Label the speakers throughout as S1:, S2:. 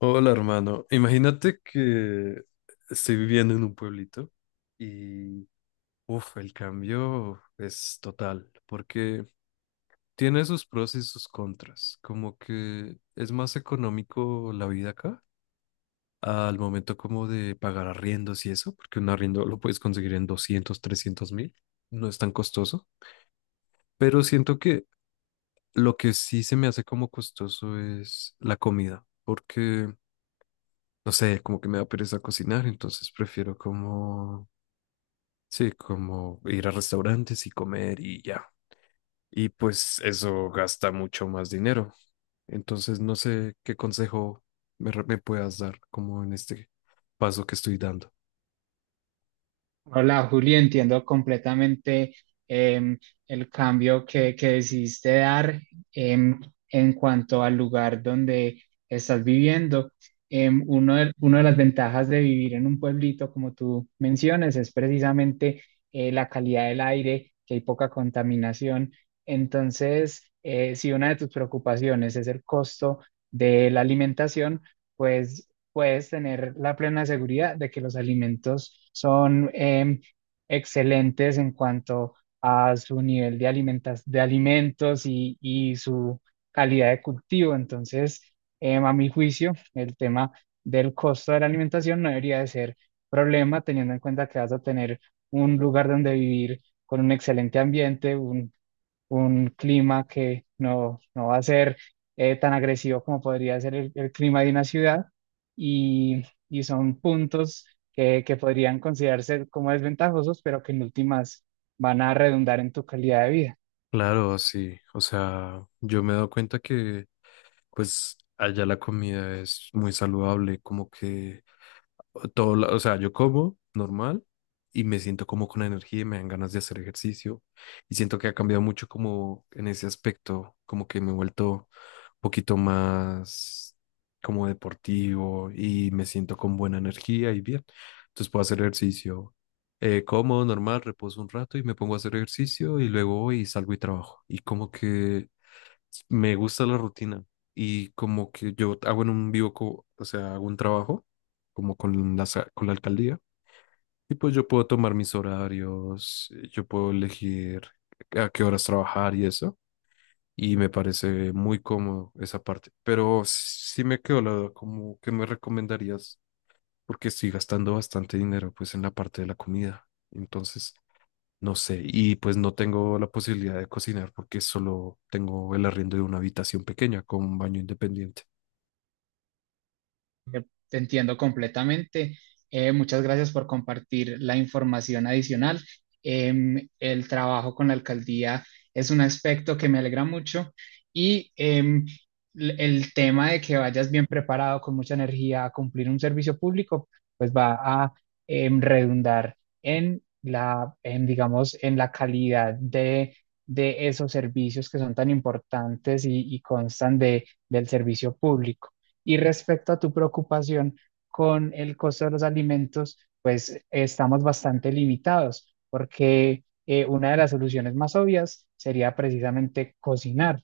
S1: Hola, hermano. Imagínate que estoy viviendo en un pueblito y, uff, el cambio es total, porque tiene sus pros y sus contras. Como que es más económico la vida acá al momento como de pagar arriendos y eso, porque un arriendo lo puedes conseguir en 200, 300 mil, no es tan costoso, pero siento que lo que sí se me hace como costoso es la comida, porque, no sé, como que me da pereza cocinar, entonces prefiero como, sí, como ir a restaurantes y comer y ya. Y pues eso gasta mucho más dinero. Entonces no sé qué consejo me puedas dar como en este paso que estoy dando.
S2: Hola, Julio, entiendo completamente em, el cambio que decidiste dar em, en cuanto al lugar donde estás viviendo. Una de las ventajas de vivir en un pueblito, como tú mencionas, es precisamente la calidad del aire, que hay poca contaminación. Entonces, si una de tus preocupaciones es el costo de la alimentación, pues puedes tener la plena seguridad de que los alimentos son excelentes en cuanto a su nivel de de alimentos y su calidad de cultivo. Entonces, a mi juicio, el tema del costo de la alimentación no debería de ser problema, teniendo en cuenta que vas a tener un lugar donde vivir con un excelente ambiente, un clima que no va a ser tan agresivo como podría ser el clima de una ciudad y, y son puntos que podrían considerarse como desventajosos, pero que en últimas van a redundar en tu calidad de vida.
S1: Claro, sí. O sea, yo me he dado cuenta que pues allá la comida es muy saludable, como que todo, o sea, yo como normal y me siento como con energía y me dan ganas de hacer ejercicio y siento que ha cambiado mucho como en ese aspecto, como que me he vuelto un poquito más como deportivo y me siento con buena energía y bien. Entonces puedo hacer ejercicio, como normal, reposo un rato y me pongo a hacer ejercicio y luego voy y salgo y trabajo. Y como que me gusta la rutina y como que yo hago en un vivo, o sea, hago un trabajo como con la alcaldía y pues yo puedo tomar mis horarios, yo puedo elegir a qué horas trabajar y eso y me parece muy cómodo esa parte. Pero sí me quedó la duda, como que me recomendarías porque estoy gastando bastante dinero pues en la parte de la comida. Entonces, no sé, y pues no tengo la posibilidad de cocinar porque solo tengo el arriendo de una habitación pequeña con un baño independiente.
S2: Eh, Te entiendo completamente. Muchas gracias por compartir la información adicional. El trabajo con la alcaldía es un aspecto que me alegra mucho y el tema de que vayas bien preparado, con mucha energía a cumplir un servicio público, pues va a redundar en la, digamos, en la calidad de esos servicios que son tan importantes y constan del servicio público. Y respecto a tu preocupación con el costo de los alimentos, pues estamos bastante limitados porque una de las soluciones más obvias sería precisamente cocinar.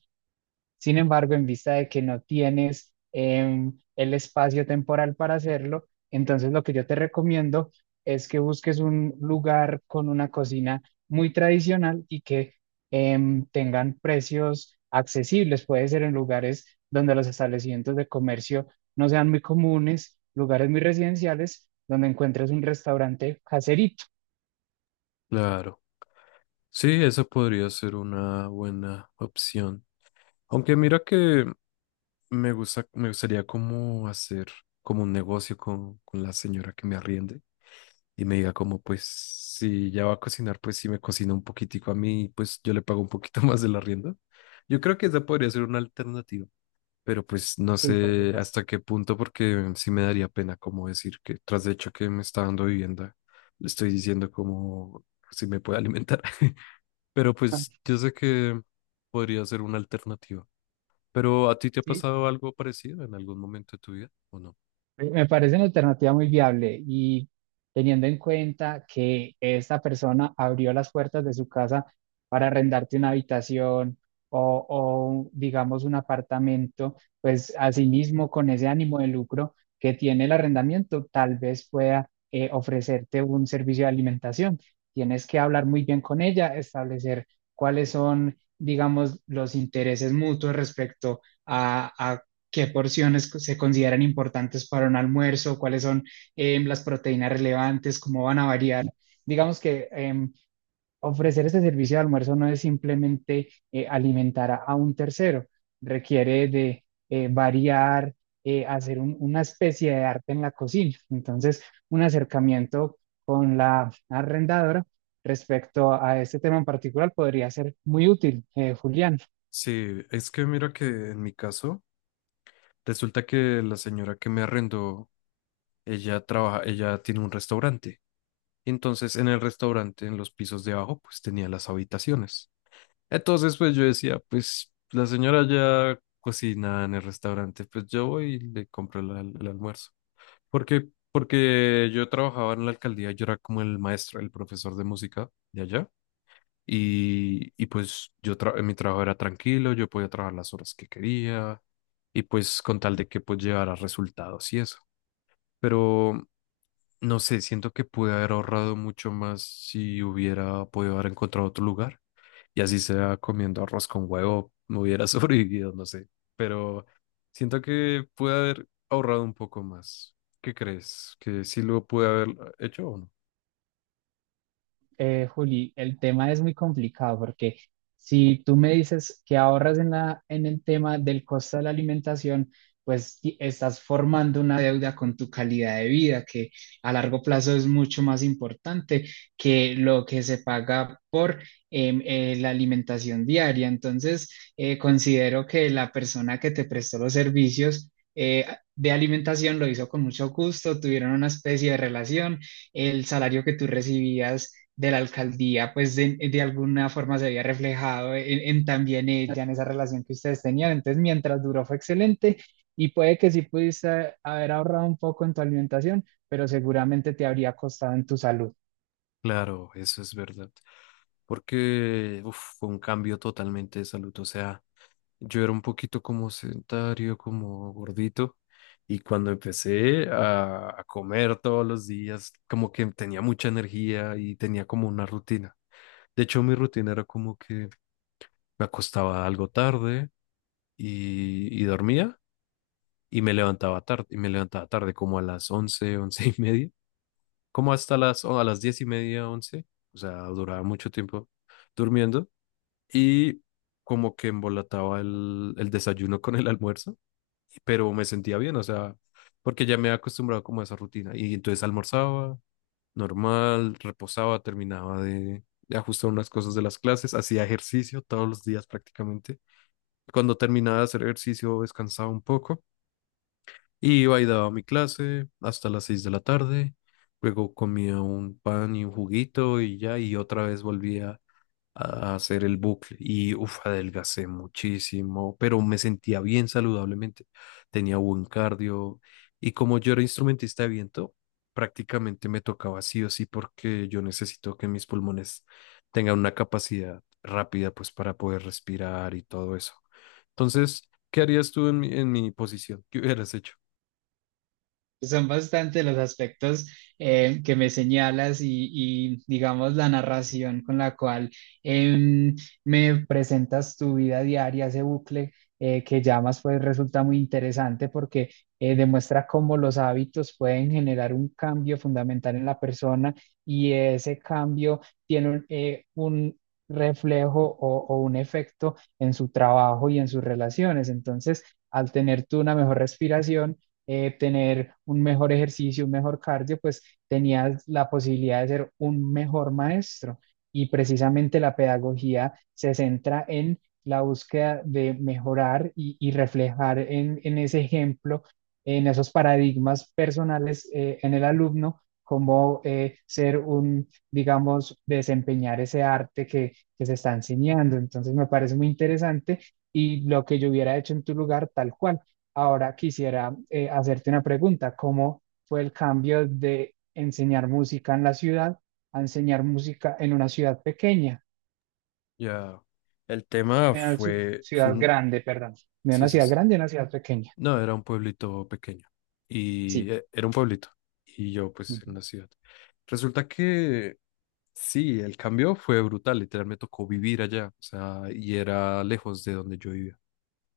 S2: Sin embargo, en vista de que no tienes el espacio temporal para hacerlo, entonces lo que yo te recomiendo es que busques un lugar con una cocina muy tradicional y que tengan precios accesibles. Puede ser en lugares donde los establecimientos de comercio no sean muy comunes, lugares muy residenciales, donde encuentres un restaurante caserito.
S1: Claro, sí, eso podría ser una buena opción. Aunque mira que me gusta, me gustaría como hacer como un negocio con la señora que me arriende y me diga como pues si ya va a cocinar, pues si me cocina un poquitico a mí, pues yo le pago un poquito más del arriendo. Yo creo que esa podría ser una alternativa. Pero pues no
S2: Sí, por
S1: sé
S2: supuesto.
S1: hasta qué punto, porque sí me daría pena como decir que tras de hecho que me está dando vivienda, le estoy diciendo como si me puede alimentar. Pero pues yo sé que podría ser una alternativa. ¿Pero a ti te ha
S2: ¿Sí?
S1: pasado algo parecido en algún momento de tu vida o no?
S2: Me parece una alternativa muy viable y teniendo en cuenta que esta persona abrió las puertas de su casa para arrendarte una habitación o, digamos, un apartamento, pues asimismo con ese ánimo de lucro que tiene el arrendamiento, tal vez pueda ofrecerte un servicio de alimentación. Tienes que hablar muy bien con ella, establecer cuáles son, digamos, los intereses mutuos respecto a qué porciones se consideran importantes para un almuerzo, cuáles son las proteínas relevantes, cómo van a variar. Digamos que ofrecer este servicio de almuerzo no es simplemente alimentar a un tercero, requiere de variar, hacer una especie de arte en la cocina. Entonces, un acercamiento con la arrendadora respecto a este tema en particular podría ser muy útil, Julián.
S1: Sí, es que mira que en mi caso, resulta que la señora que me arrendó, ella trabaja, ella tiene un restaurante. Entonces, en el restaurante, en los pisos de abajo, pues tenía las habitaciones. Entonces, pues yo decía, pues la señora ya cocina en el restaurante, pues yo voy y le compro el, el almuerzo. Porque, porque yo trabajaba en la alcaldía, yo era como el maestro, el profesor de música de allá. Y pues yo mi trabajo era tranquilo, yo podía trabajar las horas que quería y pues con tal de que pues llevara resultados y eso. Pero no sé, siento que pude haber ahorrado mucho más si hubiera podido haber encontrado otro lugar. Y así sea comiendo arroz con huevo, me hubiera sobrevivido, no sé. Pero siento que pude haber ahorrado un poco más. ¿Qué crees? ¿Que sí lo pude haber hecho o no?
S2: Juli, el tema es muy complicado porque si tú me dices que ahorras en en el tema del costo de la alimentación, pues estás formando una deuda con tu calidad de vida, que a largo plazo es mucho más importante que lo que se paga por la alimentación diaria. Entonces, considero que la persona que te prestó los servicios eh, de alimentación lo hizo con mucho gusto, tuvieron una especie de relación, el salario que tú recibías de la alcaldía, pues de alguna forma se había reflejado en, también ella, en esa relación que ustedes tenían. Entonces, mientras duró fue excelente y puede que sí pudiste haber ahorrado un poco en tu alimentación, pero seguramente te habría costado en tu salud.
S1: Claro, eso es verdad. Porque uf, fue un cambio totalmente de salud. O sea, yo era un poquito como sedentario, como gordito, y cuando empecé a comer todos los días, como que tenía mucha energía y tenía como una rutina. De hecho, mi rutina era como que me acostaba algo tarde y dormía y me levantaba tarde, y me levantaba tarde como a las 11, 11:30, como hasta las, o a las 10:30, once. O sea, duraba mucho tiempo durmiendo y como que embolataba el desayuno con el almuerzo, pero me sentía bien, o sea, porque ya me había acostumbrado como a esa rutina. Y entonces almorzaba normal, reposaba, terminaba de ajustar unas cosas de las clases, hacía ejercicio todos los días prácticamente. Cuando terminaba de hacer ejercicio, descansaba un poco y iba y daba mi clase hasta las 6 de la tarde. Luego comía un pan y un juguito y ya, y otra vez volvía a hacer el bucle y uf, adelgacé muchísimo, pero me sentía bien saludablemente, tenía buen cardio y como yo era instrumentista de viento, prácticamente me tocaba sí o sí porque yo necesito que mis pulmones tengan una capacidad rápida pues para poder respirar y todo eso. Entonces, ¿qué harías tú en en mi posición? ¿Qué hubieras hecho?
S2: Son bastante los aspectos que me señalas y, digamos, la narración con la cual em, me presentas tu vida diaria, ese bucle que llamas, pues resulta muy interesante porque demuestra cómo los hábitos pueden generar un cambio fundamental en la persona y ese cambio tiene un reflejo o un efecto en su trabajo y en sus relaciones. Entonces, al tener tú una mejor respiración, tener un mejor ejercicio, un mejor cardio, pues tenías la posibilidad de ser un mejor maestro. Y precisamente la pedagogía se centra en la búsqueda de mejorar y reflejar en ese ejemplo, en esos paradigmas personales, en el alumno, cómo ser un, digamos, desempeñar ese arte que se está enseñando. Entonces me parece muy interesante, y lo que yo hubiera hecho en tu lugar, tal cual. Ahora quisiera hacerte una pregunta. ¿Cómo fue el cambio de enseñar música en la ciudad a enseñar música en una ciudad pequeña?
S1: Ya, el tema
S2: En una
S1: fue
S2: ciudad
S1: un.
S2: grande, perdón. De
S1: Sí,
S2: una
S1: sí,
S2: ciudad
S1: sí.
S2: grande a una ciudad pequeña.
S1: No, era un pueblito pequeño y
S2: Sí.
S1: era un pueblito y yo pues
S2: Ujú.
S1: en una ciudad. Resulta que sí, el cambio fue brutal, literal me tocó vivir allá, o sea, y era lejos de donde yo vivía.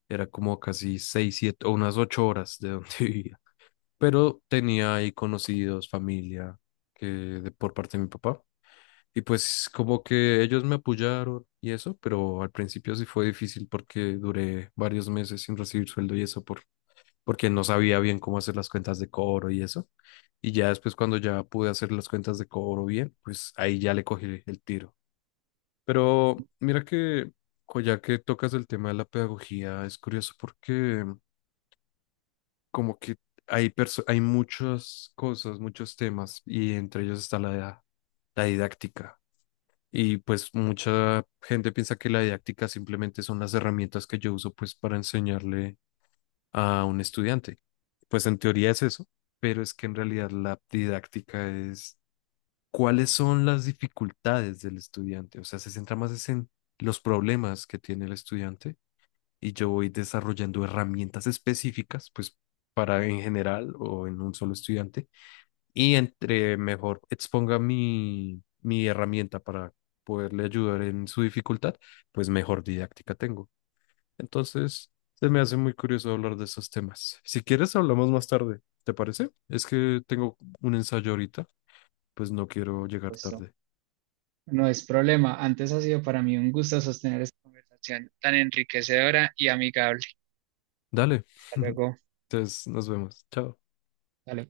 S1: Era como casi 6, 7 o unas 8 horas de donde vivía. Pero tenía ahí conocidos, familia, que de, por parte de mi papá. Y pues como que ellos me apoyaron y eso, pero al principio sí fue difícil porque duré varios meses sin recibir sueldo y eso por, porque no sabía bien cómo hacer las cuentas de cobro y eso. Y ya después cuando ya pude hacer las cuentas de cobro bien, pues ahí ya le cogí el tiro. Pero mira que, ya que tocas el tema de la pedagogía, es curioso porque como que hay muchas cosas, muchos temas y entre ellos está la didáctica. Y pues mucha gente piensa que la didáctica simplemente son las herramientas que yo uso pues para enseñarle a un estudiante. Pues en teoría es eso, pero es que en realidad la didáctica es cuáles son las dificultades del estudiante. O sea, se centra más es en los problemas que tiene el estudiante y yo voy desarrollando herramientas específicas pues para en general o en un solo estudiante y entre mejor exponga mi herramienta para poderle ayudar en su dificultad, pues mejor didáctica tengo. Entonces, se me hace muy curioso hablar de esos temas. Si quieres, hablamos más tarde, ¿te parece? Es que tengo un ensayo ahorita, pues no quiero llegar
S2: Pues no
S1: tarde.
S2: no es problema. Antes ha sido para mí un gusto sostener esta conversación tan enriquecedora y amigable.
S1: Dale,
S2: Hasta luego.
S1: entonces nos vemos. Chao.
S2: Dale.